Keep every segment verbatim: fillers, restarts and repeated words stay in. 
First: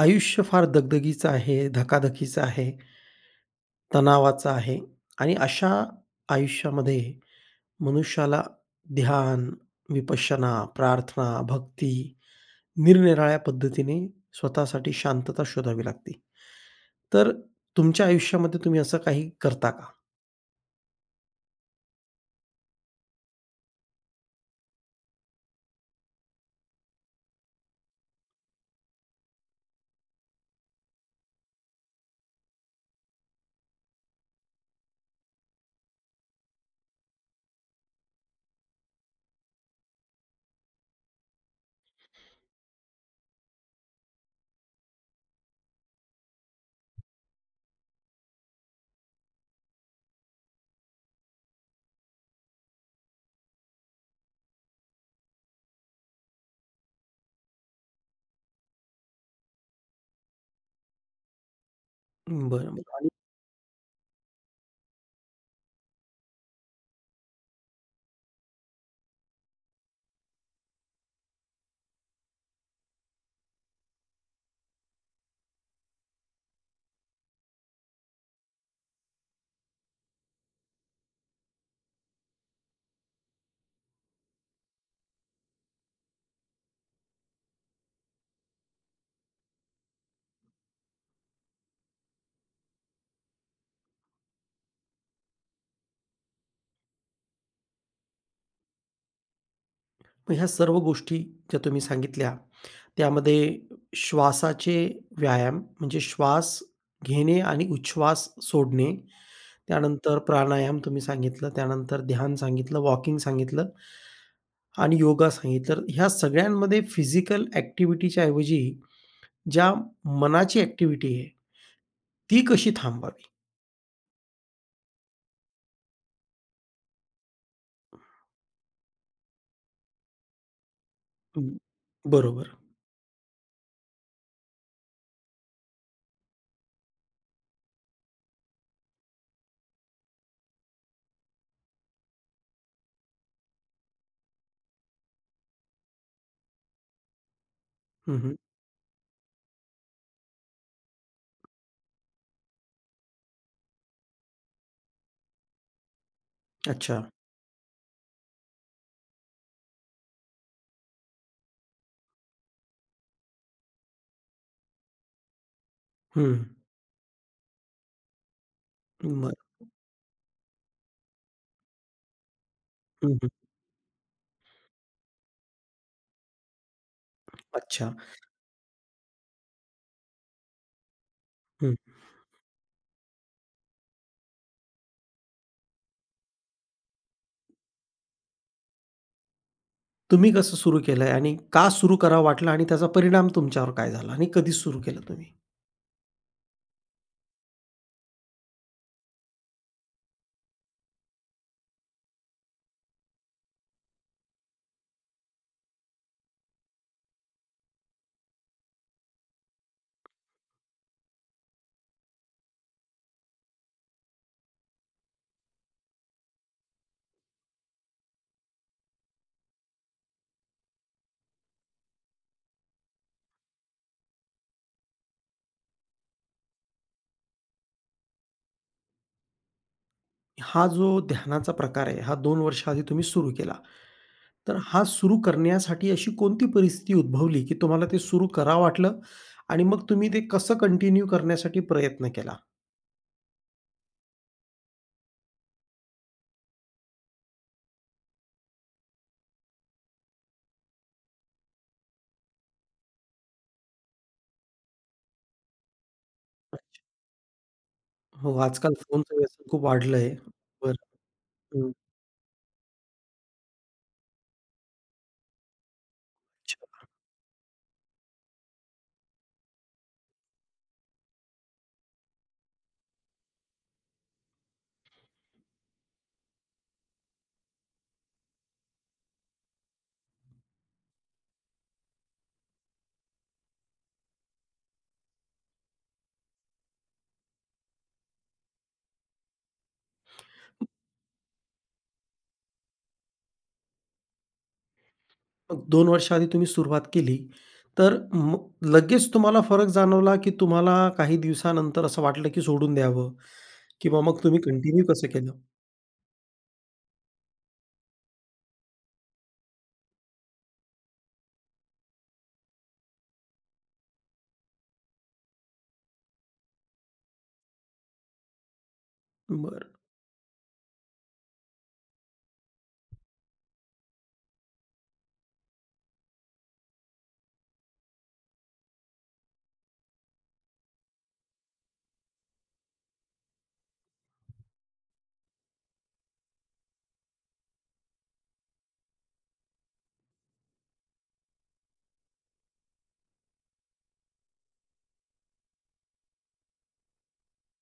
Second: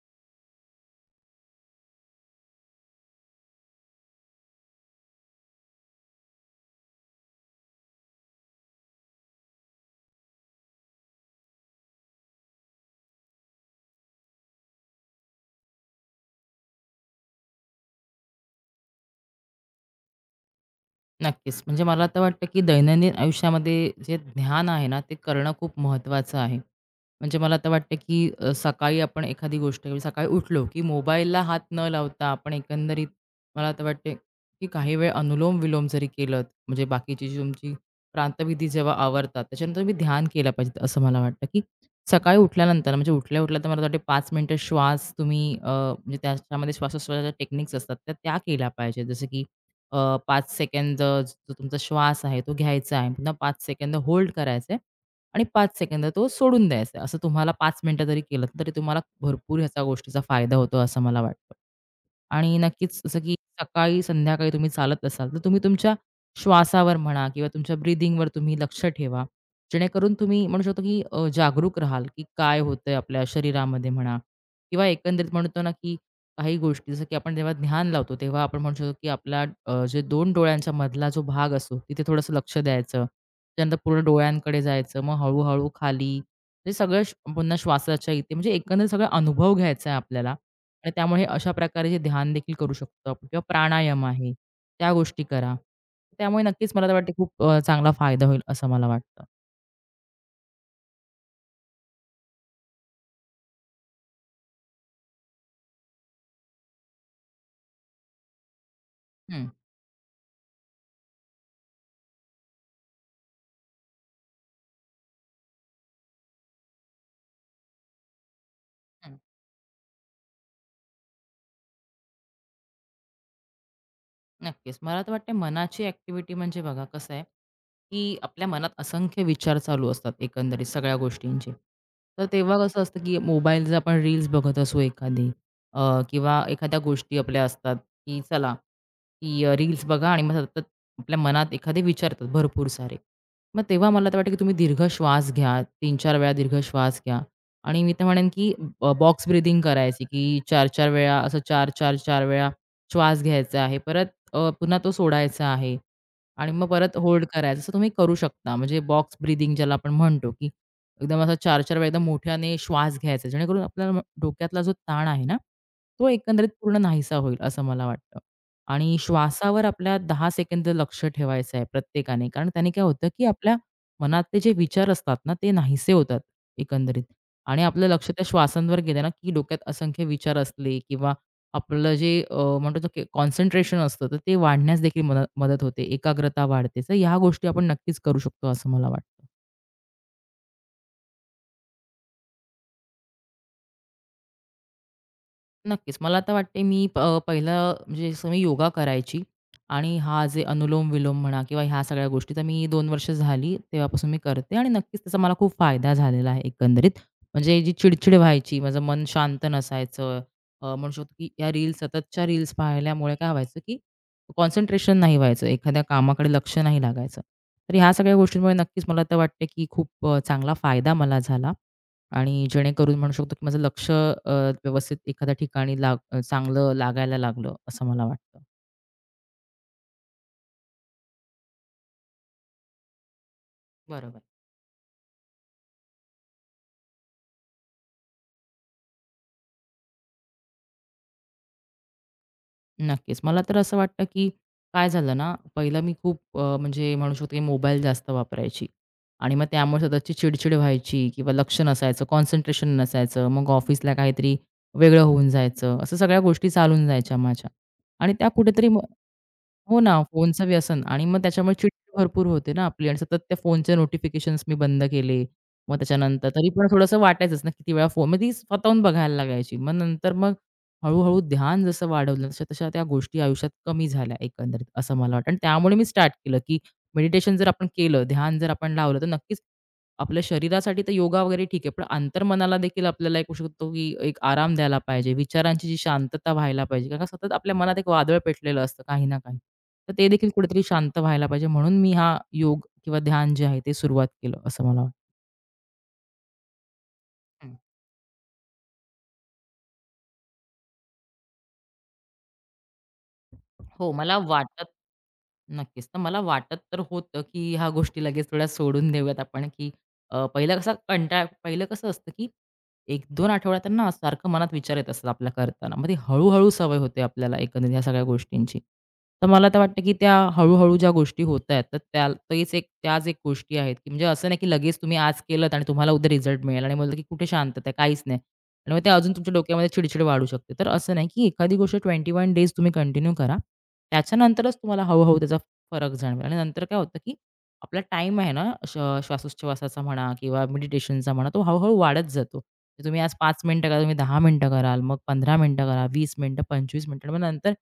आयुष्य फार दगदगीचं आहे, धकाधकीचं आहे, तणावाचं आहे आणि अशा आयुष्यामध्ये मनुष्याला ध्यान, विपश्यना, प्रार्थना, भक्ती, निरनिराळ्या पद्धतीने स्वतःसाठी शांतता शोधावी लागते. तर तुमच्या आयुष्यामध्ये तुम्ही असं काही करता का? नक्कीच. म्हणजे मला तर वाटतं, की दैनंदिन आयुष्यामध्ये जे ध्यान आहे ना, ते करणं खूप महत्त्वाचं आहे. म्हणजे मला तर वाटतं, की अ, सकाळी आपण एखादी गोष्ट म्हणजे सकाळी उठलो, की मोबाईलला हात न लावता आपण एकंदरीत मला तर वाटते, की काही वेळ अनुलोम-विलोम जरी केलत, म्हणजे बाकीची जी तुमची प्रांतविधी जेव्हा आवरतात, त्याच्यानंतर तुम्ही ध्यान केलं पाहिजे, असं मला वाटतं, की सकाळी उठल्यानंतर म्हणजे उठल्या-उठल्या तर मला वाटते पाच मिनिटं श्वास तुम्ही अ, म्हणजे त्याच्यामध्ये श्वासोश्वासाच्या टेक्निक्स असतात, तर त्या केल्या पाहिजेत. जसं की अ, पाच सेकंद जो तुमचा श्वास आहे तो घ्यायचा आहे. पुन्हा पाच सेकंद होल्ड करायचं आहे आणि पाच सेकंद तो सोडून द्यायचा आहे. असं तुम्हाला पाच मिनिटं जरी केलं, तरी तुम्हाला भरपूर ह्याचा गोष्टीचा फायदा होतो असं मला वाटतं. बरं, आणि बरं. नक्कीच जसं की सकाळी, संध्याकाळी तुम्ही चालत असाल, तर तुम्ही तुमच्या श्वासावर म्हणा किंवा तुमच्या ब्रीथिंगवर तुम्ही लक्ष ठेवा. जेणेकरून तुम्ही म्हणू शकतो की अ, जागरूक राहाल, की काय होतंय आपल्या शरीरामध्ये म्हणा किंवा एकंदरीत म्हणतो ना, की काही गोष्टी जसं की आपण जेव्हा ध्यान लावतो, तेव्हा आपण म्हणू शकतो की आपला अ, जे दोन डोळ्यांच्या मधला जो भाग असतो, तिथे थोडंसं लक्ष द्यायचं. त्यानंतर पूर्ण डोळ्यांकडे जायचं, मग हळू खाली. हे सगळं श पुन्हा श्वासाच्या इथे म्हणजे एकंदरीत सगळा अनुभव घ्यायचा आहे आपल्याला. आणि त्यामुळे अशा प्रकारे जे ध्यान देखील करू शकतो आपण किंवा प्राणायाम आहे, त्या गोष्टी करा. त्यामुळे नक्कीच मला तर वाटते खूप अ, चांगला फायदा होईल असं मला वाटतं. मग ह्या सर्व गोष्टी ज्या तुम्ही सांगितल्या, त्यामध्ये श्वासाचे व्यायाम म्हणजे श्वास घेणे आणि उच्छ्वास सोडणे हं, त्यानंतर प्राणायाम तुम्ही सांगितलं, त्यानंतर ध्यान सांगितलं, वॉकिंग सांगितलं आणि योगा सांगितलं. तर ह्या सगळ्यांमध्ये फिजिकल ॲक्टिव्हिटीच्या ऐवजी हं. ज्या मनाची ॲक्टिव्हिटी आहे, ती कशी थांबवावी? नक्कीच. मला तर वाटते मनाची ॲक्टिव्हिटी म्हणजे बघा कसं आहे, की आपल्या मनात असंख्य विचार चालू असतात एकंदरीत सगळ्या हं. गोष्टींचे. तर बरोबर. तेव्हा कसं असतं, की मोबाईल जर आपण रील्स बघत असू एखादी अ, किंवा एखाद्या गोष्टी आपल्या असतात, की चला की अ, रील्स बघा आणि मग सतत आपल्या मनात एखादे विचारतात भरपूर सारे. मग तेव्हा मला तर वाटतं की तुम्ही दीर्घ श्वास घ्या. तीन चार वेळा दीर्घ श्वास घ्या आणि मी तर हं, म्हणेन हं. की बॉक्स ब्रीथिंग करायची की चार चार वेळा असं चार चार-चार वेळा श्वास घ्यायचा आहे. परत अ, पुन्हा तो सोडायचा आहे आणि मग परत अच्छा. होल्ड करायचं. असं तुम्ही करू शकता. म्हणजे बॉक्स ब्रीथिंग ज्याला आपण म्हणतो की एकदम असा चार चार वेळा एकदम मोठ्याने श्वास घ्यायचा. जेणेकरून आपल्याला डोक्यातला जो ताण आहे ना, तो हं. एकंदरीत पूर्ण नाहीसा होईल असं मला वाटतं. आणि बरं. श्वासावर आपल्या दहा सेकंद लक्ष ठेवायचं आहे प्रत्येकाने. कारण त्याने काय होतं, हं, की हं. आपल्या मनातले जे विचार असतात ना, ते नाहीसे होतात एकंदरीत. आणि आपलं अच्छा. लक्ष त्या श्वासांवर गेलं ना, की डोक्यात असंख्य विचार असले किंवा हं. आपलं जे अ, म्हणतो कॉन्सन्ट्रेशन असतं, तर ते वाढण्यास देखील मदत मदत होते. एकाग्रता वाढते. तर ह्या गोष्टी आपण नक्कीच करू शकतो, असं मला वाटतं. तुम्ही कसं सुरू केलंय आणि का सुरू करावं वाटलं आणि त्याचा परिणाम तुमच्यावर काय झाला आणि कधी सुरू केलं तुम्ही? नक्कीच. मला आता वाटते मी प अ, पहिलं म्हणजे जसं मी योगा करायची आणि हा जे अनुलोम-विलोम म्हणा किंवा ह्या सगळ्या गोष्टी तर मी दोन वर्ष झाली तेव्हापासून मी करते आणि नक्कीच त्याचा मला खूप फायदा झालेला आहे एकंदरीत. म्हणजे जी चिडचिड व्हायची, माझं मन शांत नसायचं, अ, म्हणू शकतो की या रील्स सततच्या रील्स पाहिल्यामुळे काय व्हायचं की कॉन्सन्ट्रेशन नाही व्हायचं, एखाद्या कामाकडे लक्ष नाही लागायचं. तर ह्या सगळ्या गोष्टींमुळे नक्कीच मला तर वाटते की खूप अ, चांगला फायदा मला झाला. आणि जेणेकरून म्हणू शकतो की माझं लक्ष अ, व्यवस्थित एखाद्या ठिकाणी लाग अ, चांगलं लागायला लागलं असं मला वाटतं. हा जो ध्यानाचा प्रकार आहे, हा दोन वर्षाआधी तुम्ही सुरू केला. बरोबर. तर हा सुरू करण्यासाठी अशी कोणती परिस्थिती उद्भवली, की तुम्हाला ते सुरू करावं वाटलं आणि मग तुम्ही ते कसं कंटिन्यू करण्यासाठी प्रयत्न केला? नक्कीच. मला तर असं वाटतं की काय झालं ना, पहिलं मी खूप अ, म्हणजे म्हणू शकतो की मोबाईल जास्त वापरायची आणि मग त्यामुळे सततची चिडचिड व्हायची किंवा लक्ष नसायचं, कॉन्सन्ट्रेशन नसायचं. मग ऑफिसला काहीतरी वेगळं होऊन जायचं. असं सगळ्या गोष्टी चालून जायच्या माझ्या आणि त्या हो, कुठेतरी. आजकाल फोनचं व्यसन खूप हो ना, वाढलंय. फोनचं व्यसन बरं. आणि मग त्याच्यामुळे हं. चिडचिड भरपूर होते ना आपली आणि सतत त्या फोनचे नोटिफिकेशन्स मी बंद केले. मग त्याच्यानंतर तरी पण अच्छा. थोडंसं वाटायचंच ना किती वेळा फोन मग ती स्वतःहून बघायला लागायची. मग नंतर मग हळू-हळू ध्यान जसं वाढवलं तशा-तशा त्या गोष्टी आयुष्यात कमी झाल्या एकंदरीत असं मला वाटतं आणि त्यामुळे मी स्टार्ट केलं, की मेडिटेशन जर आपण केलं, ध्यान जर आपण लावलं, तर नक्कीच आपल्या शरीरासाठी तर योगा वगैरे ठीक आहे, पण अंतर्मनाला देखील आपल्याला एक होऊ शकतो, की एक आराम द्यायला पाहिजे. विचारांची जी शांतता व्हायला पाहिजे. कारण का सतत आपल्या मनात एक वादळ पेटलेलं असतं काही ना काही. तर ते देखील कुठेतरी शांत व्हायला पाहिजे. म्हणून मी हा योग किंवा ध्यान जे आहे ते सुरुवात केलं, असं मला वाटतं. मग दोन वर्षाआधी तुम्ही सुरुवात केली, तर म लगेच तुम्हाला फरक जाणवला, की तुम्हाला काही दिवसानंतर असं वाटलं, की सोडून द्यावं हो, किंवा मला मग तुम्ही वाटत कंटिन्यू कसं केलं? नक्कीच. तर मला वाटत तर होतं, की ह्या गोष्टी लगेच थोड्या सोडून देऊयात आपण, की अ, पहिलं कसं कंटाळ पहिलं कसं असतं, की एक दोन आठवड्यात ना सारखं मनात विचार येत असतात आपल्या करताना. मग ती हळू-हळू सवय होते आपल्याला एकंदरीत ह्या सगळ्या गोष्टींची. तर मला तर बरं. वाटतं, की त्या हळू ज्या गोष्टी होत आहेत, तर त्या तेच एक त्याच एक गोष्टी आहेत, की म्हणजे असं नाही, की लगेच तुम्ही आज केलत आणि तुम्हाला उद्या रिझल्ट मिळेल आणि बोललं, की कुठे शांतता आहे, काहीच नाही. आणि मग ते अजून तुमच्या डोक्यामध्ये चिडचिड वाढू शकते. तर असं नाही, की एखादी गोष्ट एकवीस डेज तुम्ही कंटिन्यू करा. त्याच्यानंतरच तुम्हाला हळू-हळू त्याचा फरक जाणवेल आणि नंतर काय होतं, की आपला टाईम आहे ना, श श्वासोच्छवासाचा म्हणा किंवा मेडिटेशनचा म्हणा, तो हळू वाढत जातो. तर तुम्ही आज पाच मिनिटं करा, तुम्ही दहा मिनिटं कराल, मग पंधरा मिनिटं करा, वीस मिनिटं, पंचवीस मिनिटं. मग नंतर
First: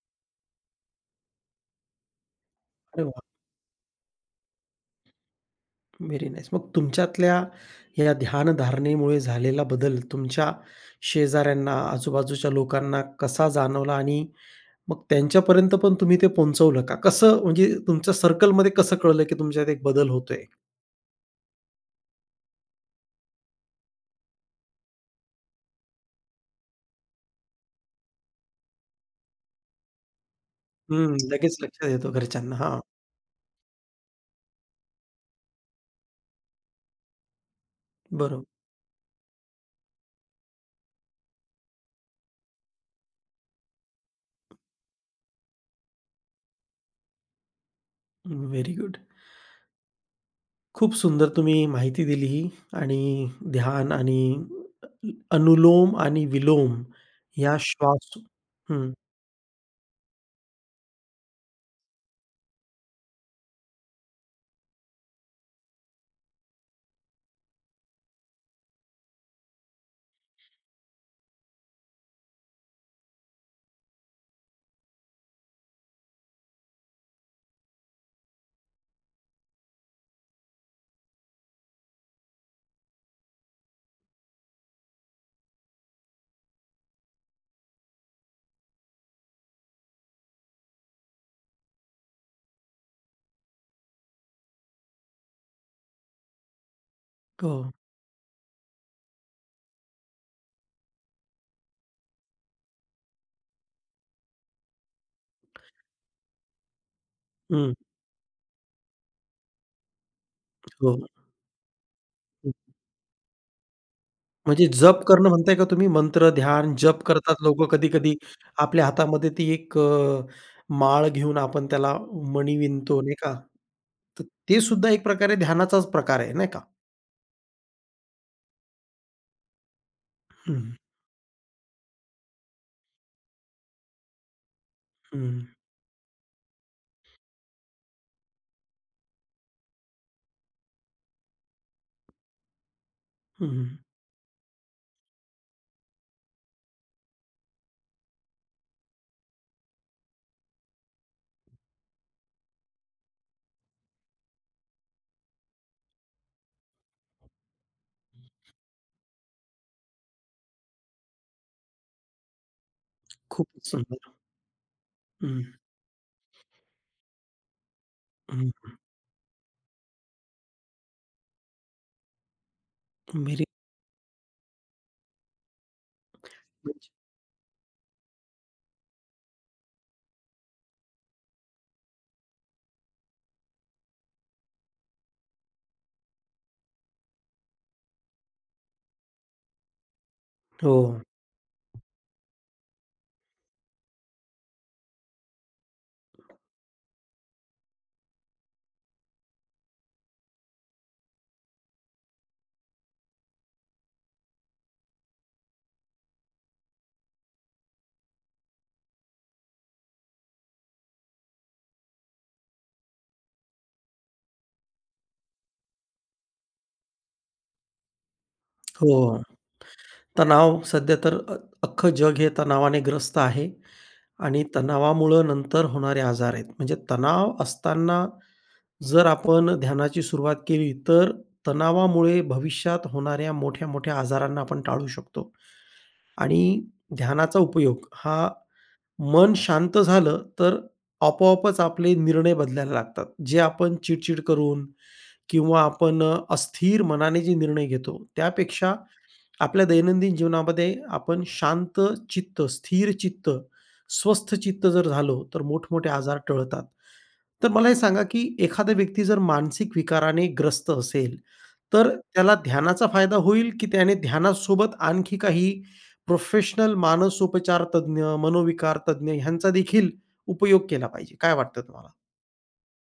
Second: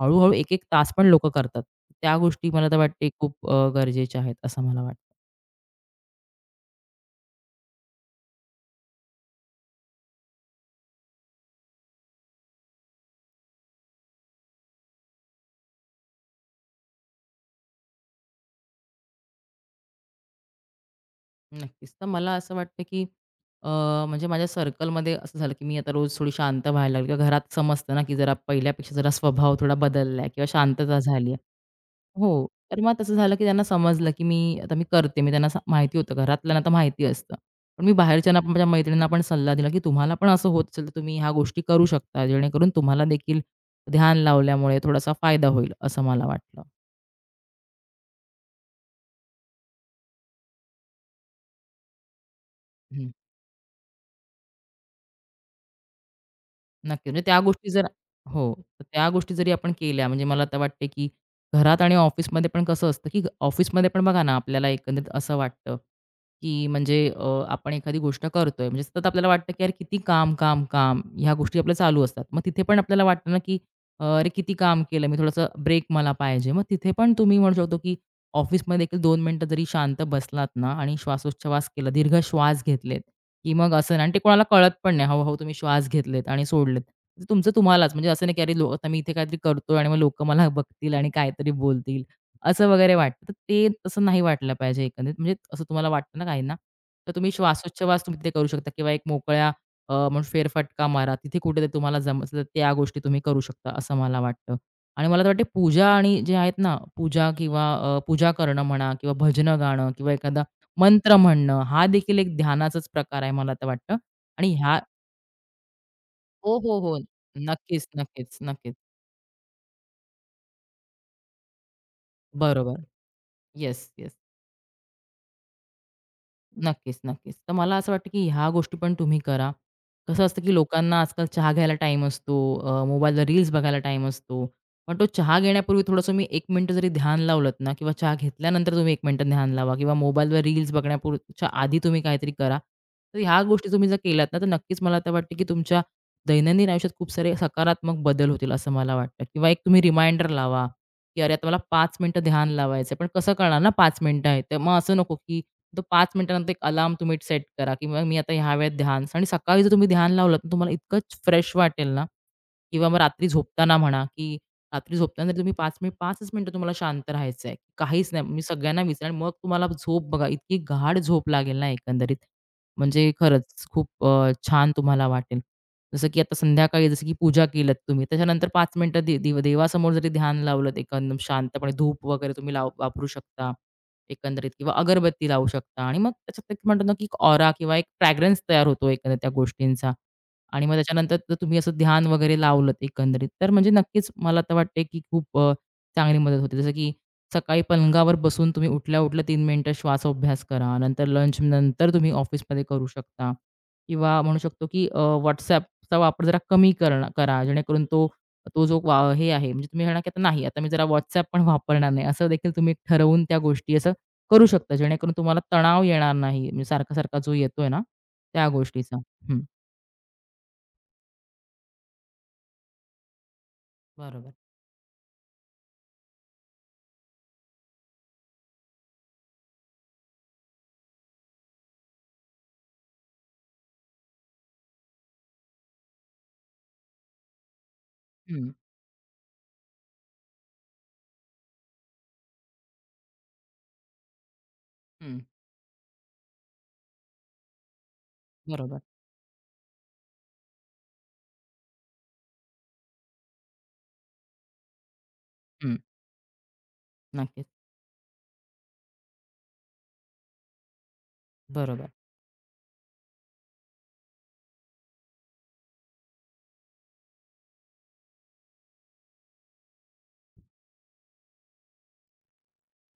हळू-हळू एक तास पण लोकं करतात. त्या गोष्टी मला तर अरे वाटते वाह! खूप अ, गरजेच्या आहेत, असं मला वाटतं. Very nice. मग तुमच्यातल्या या ध्यानधारणेमुळे झालेला बदल तुमच्या शेजाऱ्यांना, आजूबाजूच्या लोकांना कसा जाणवला आणि मग त्यांच्यापर्यंत पण तुम्ही ते पोहोचवलं का? कसं म्हणजे तुमच्या सर्कलमध्ये कसं कळलं, की तुमच्यात एक बदल होतोय? नक्कीच. तर मला असं वाटतं, की अ, म्हणजे माझ्या सर्कलमध्ये असं झालं, की मी आता रोज थोडी शांत व्हायला लागली किंवा घरात समजतं ना, की जरा पहिल्यापेक्षा जरा स्वभाव थोडा बदलला किंवा शांतता हं, झाली. लगेच लक्षात येतो हो. घरच्यांना. तर हां, मग तसं झालं, की त्यांना समजलं, की मी आता मी करते. मी त्यांना सा माहिती होतं, घरातल्यांना तर माहिती असतं. पण मी बाहेरच्यांना, बरोबर. पण, माझ्या मैत्रिणींना पण सल्ला दिला, की तुम्हाला पण असं होत असेल, तर तुम्ही ह्या गोष्टी करू शकता. जेणेकरून तुम्हाला देखील ध्यान लावल्यामुळे थोडासा फायदा होईल, असं मला वाटलं. Very good. खूप सुंदर तुम्ही माहिती दिली ही आणि ध्यान आणि अनुलोम आणि विलोम नक्की. म्हणजे त्या या गोष्टी जर. श्वास हो, तर हं. त्या गोष्टी जरी आपण केल्या म्हणजे मला तर वाटते, की घरात आणि ऑफिसमध्ये पण कसं असतं, की ऑफिसमध्ये पण बघा ना, आपल्याला एकंदरीत असं वाटतं, की म्हणजे अ, आपण एखादी गोष्ट करतोय म्हणजे सतत आपल्याला वाटतं, की "यार किती काम, काम, काम." ह्या गोष्टी आपल्या चालू असतात. मग तिथे पण आपल्याला वाटतं ना, की अ, "अरे किती काम केलं मी, थोडासा ब्रेक मला पाहिजे." मग तिथे पण तुम्ही म्हणू शकतो, की ऑफिसमध्ये देखील दोन मिनिटं जरी शांत बसलात ना आणि श्वासोच्छवास केला, दीर्घ श्वास घेतलेत, की मग असं नाही. आणि ते कोणाला कळत पण नाही. हळू तुम्ही श्वास घेतलेत आणि सोडलेत. ते तुमचं तुम्हालाच म्हणजे असं नाही की अरे लो आता मी इथे काहीतरी करतोय आणि मग लोकं मला बघतील आणि काहीतरी बोलतील, असं वगैरे वाटतं. तर ते तसं नाही वाटलं पाहिजे एकंदरीत. म्हणजे असं तुम्हाला वाटतं ना काहींना, तर तुम्ही हो. श्वासोच्छवास तुम्ही तिथे करू शकता किंवा एक मोकळ्या अ, म्हणून फेरफटका मारा. तिथे कुठेतरी तुम्हाला जमतं त्या गोष्टी तुम्ही करू शकता असं मला वाटतं. आणि मला तर वाटते पूजा आणि जे आहेत ना पूजा किंवा हं. अ, पूजा करणं म्हणा किंवा भजनं गाणं किंवा एखादा हो. मंत्र म्हणणं, हा देखील एक ध्यानाचाच प्रकार आहे मला तर वाटतं. आणि म्हणजे ह्या. जप करणं म्हणताय का तुम्ही? मंत्र, हो, ध्यान, हो, हो. जप करतात लोकं नक्कीच, कधी-कधी. नक्कीच, नक्कीच. आपल्या हातामध्ये ती एक अ, माळ घेऊन आपण त्याला मणी बरोबर. विणतो, नाही का? Yes, yes. तर ते सुद्धा एक प्रकारे ध्यानाचाच प्रकार आहे, नाही का? नक्कीच, नक्कीच. तर मला असं वाटतं की ह्या गोष्टी पण तुम्ही करा. कसं असतं की हं, लोकांना आजकाल चहा घ्यायला टाईम असतो, अ, मोबाईलला रील्स बघायला टाईम असतो. पण तो हं, चहा घेण्यापूर्वी थोडंसं तुम्ही एक मिनिटं जरी ध्यान लावलत ना किंवा चहा घेतल्यानंतर तुम्ही एक मिनिटं ध्यान लावा किंवा मोबाईलवर रील्स बघण्यापूर्वीच्या आधी तुम्ही काहीतरी करा. तर ह्या हं. गोष्टी तुम्ही जर केल्यात ना, तर नक्कीच मला तर वाटतं की तुमच्या दैनंदिन आयुष्यात खूप सारे सकारात्मक बदल होतील असं मला वाटतं किंवा एक तुम्ही रिमाइंडर लावा, की अरे, आता मला पाच मिनिटं ध्यान लावायचं पण कसं कळणार ना पाच मिनिटं आहेत. तर मग असं नको की तो पाच मिनिटानंतर एक अलार्म तुम्ही सेट करा किंवा मी आता ह्या वेळेत ध्यान आणि सकाळी जर तुम्ही ध्यान लावलं, तर तुम्हाला इतकं फ्रेश वाटेल ना. किंवा मग रात्री खूपच झोपताना सुंदर. म्हणा, की रात्री झोपताना जरी हं, तुम्ही पाच मिनिट 5च मिनिटं तुम्हाला शांत राहायचं आहे. काहीच नाही. मी हं. सगळ्यांना विचारेन मग तुम्हाला झोप बघा इतकी गाढ झोप लागेल ना एकंदरीत. म्हणजे मेरी खरंच खूप अ, छान तुम्हाला वाटेल. जसं की आता संध्याकाळी जसं की पूजा केलत तुम्ही, त्याच्यानंतर पाच मिनिटं दे देव देवासमोर जरी ध्यान लावलत एकदम शांतपणे धूप वगैरे तुम्ही लाव वापरू शकता एकंदरीत किंवा अगरबत्ती लावू शकता आणि मग त्याच्यात एक म्हणतो ना, की ऑरा किंवा एक फ्रॅग्रन्स तयार होतो एकंदरीत त्या गोष्टींचा. आणि मग हो, त्याच्यानंतर तर तुम्ही असं ध्यान वगैरे लावलत एकंदरीत, तर म्हणजे नक्कीच मला तर वाटते, की खूप अ, चांगली मदत होते. जसं की सकाळी पलंगावर बसून तुम्ही उठल्या-उठल्या तीन श्वास श्वासोभ्यास करा. नंतर लंच नंतर तुम्ही ऑफिसमध्ये करू शकता किंवा म्हणू शकतो, की अ, वापर जरा कमी करणं करा. जेणेकरून तो तो जो वा हे आहे म्हणजे तुम्ही म्हणा, की आता नाही आता मी जरा WhatsApp पण वापरणार नाही. असं देखील तुम्ही ठरवून त्या गोष्टी असं करू शकता. जेणेकरून तुम्हाला तणाव येणार नाही. म्हणजे सारखा-सारखा जो येतोय ना, त्या हो. गोष्टीचा. हं, तणाव सध्या तर अ, अख्खं जग हे तणावाने ग्रस्त आहे बरोबर. आणि तणावामुळं नंतर होणारे आजार आहेत. म्हणजे तणाव असताना जर आपण ध्यानाची सुरुवात केली, तर तणावामुळे भविष्यात होणाऱ्या मोठ्या-मोठ्या आजारांना आपण टाळू शकतो आणि ध्यानाचा उपयोग हा हं, मन शांत झालं, तर आपोआपच आपले निर्णय बदलायला लागतात. जे आपण चिडचिड करून हं. किंवा आपण अ, अस्थिर मनाने जे निर्णय घेतो, त्यापेक्षा बरोबर. आपल्या दैनंदिन जीवनामध्ये आपण शांत चित्त, स्थिर चित्त, स्वस्थ चित्त जर झालो, तर हं. मोठमोठे आजार टळतात. नक्कीच. तर मला हे सांगा, की एखादा व्यक्ती जर मानसिक विकाराने ग्रस्त असेल, तर बरोबर. त्याला ध्यानाचा फायदा होईल, की त्याने ध्यानासोबत आणखी काही प्रोफेशनल मानसोपचार तज्ञ, मनोविकार तज्ञ ह्यांचा देखील उपयोग केला पाहिजे? काय वाटतं तुम्हाला?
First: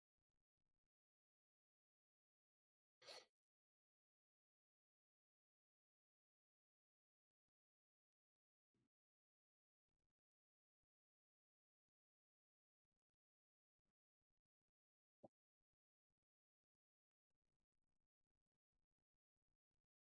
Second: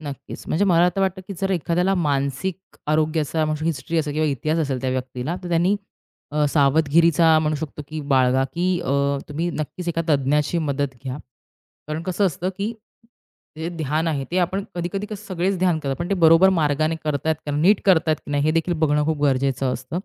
नक्कीच. म्हणजे मला तर वाटतं, की जर एखाद्याला मानसिक आरोग्याचा म्हणू हिस्ट्री असेल किंवा इतिहास असेल त्या व्यक्तीला, तर त्यांनी अ, सावधगिरीचा म्हणू शकतो, की बाळगा, की अ, तुम्ही नक्कीच एका तज्ञाची मदत घ्या. कारण कसं असतं, की जे ध्यान आहे ते आपण कधी-कधी कसं सगळेच ध्यान करतात, पण ते बरोबर मार्गाने करतायत का, नीट करतायत की नाही हे देखील बघणं खूप गरजेचं असतं.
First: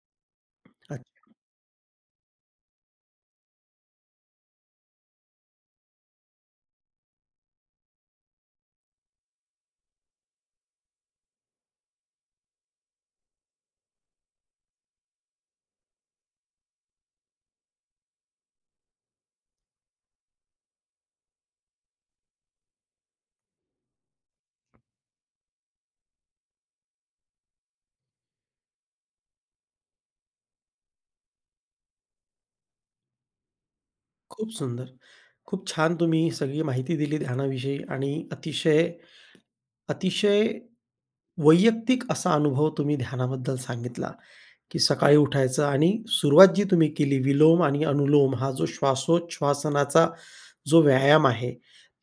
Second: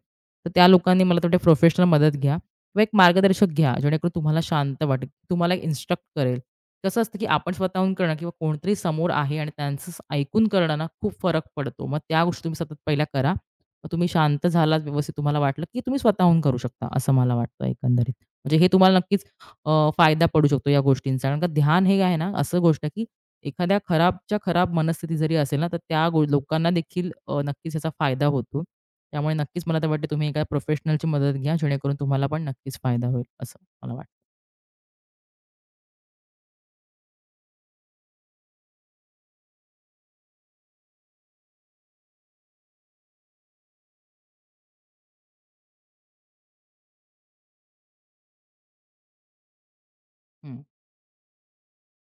तर त्या लोकांनी मला अच्छा. तर प्रोफेशनल मदत घ्या किंवा एक मार्गदर्शक घ्या, जेणेकरून तुम्हाला शांत वाटेल. तुम्हाला एक इन्स्ट्रक्ट करेल. कसं असतं, की आपण स्वतःहून करणं किंवा कोणतरी समोर आहे आणि त्यांचं स- ऐकून करणं ना खूप फरक पडतो. मग त्या गोष्टी तुम्ही सतत पहिल्या करा. मग तुम्ही शांत झालात व्यवस्थित तुम्हाला वाटलं, की तुम्ही स्वतःहून करू शकता असं मला वाटतं एकंदरीत. म्हणजे हे तुम्हाला नक्कीच अ, फायदा पडू शकतो या गोष्टींचा. कारण का ध्यान हे आहे ना, असं गोष्ट आहे, की एखाद्या खराबच्या खराब मनस्थिती जरी असेल ना, तर त्या गो लोकांना देखील अ, नक्कीच याचा फायदा होतो. त्यामुळे नक्कीच मला तर वाटते तुम्ही एका प्रोफेशनलची मदत घ्या, जेणेकरून तुम्हाला पण नक्कीच फायदा होईल, असं मला वाटतं. खूप सुंदर. खूप छान तुम्ही सगळी माहिती दिली ध्यानाविषयी आणि अतिशय, अतिशय वैयक्तिक असा अनुभव तुम्ही ध्यानाबद्दल सांगितला, की सकाळी उठायचं आणि सुरुवात जी तुम्ही केली विलोम आणि अनुलोम हा जो श्वासोच्छवासनाचा हं, जो व्यायाम आहे,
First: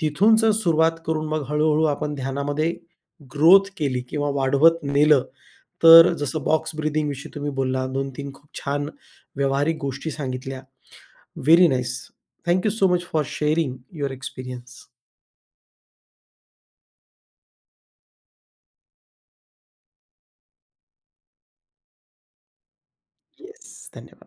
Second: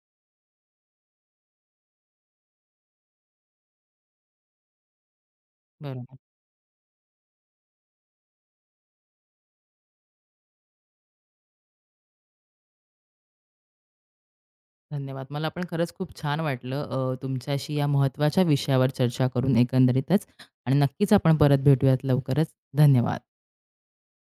तिथून जर सुरुवात करून मग हळू-हळू आपण ध्यानामध्ये ग्रोथ केली किंवा वाढवत नेलं, तर बरोबर. जसं बॉक्स ब्रीथिंगविषयी तुम्ही बोलला, दोन तीन खूप छान व्यावहारिक गोष्टी सांगितल्या. Very nice. Thank so much for sharing your experience. धन्यवाद. मला पण खरंच खूप छान वाटलं अ, तुमच्याशी या महत्त्वाच्या विषयावर चर्चा करून एकंदरीतच आणि नक्कीच आपण परत भेटूयात लवकरच. धन्यवाद. येस, धन्यवाद.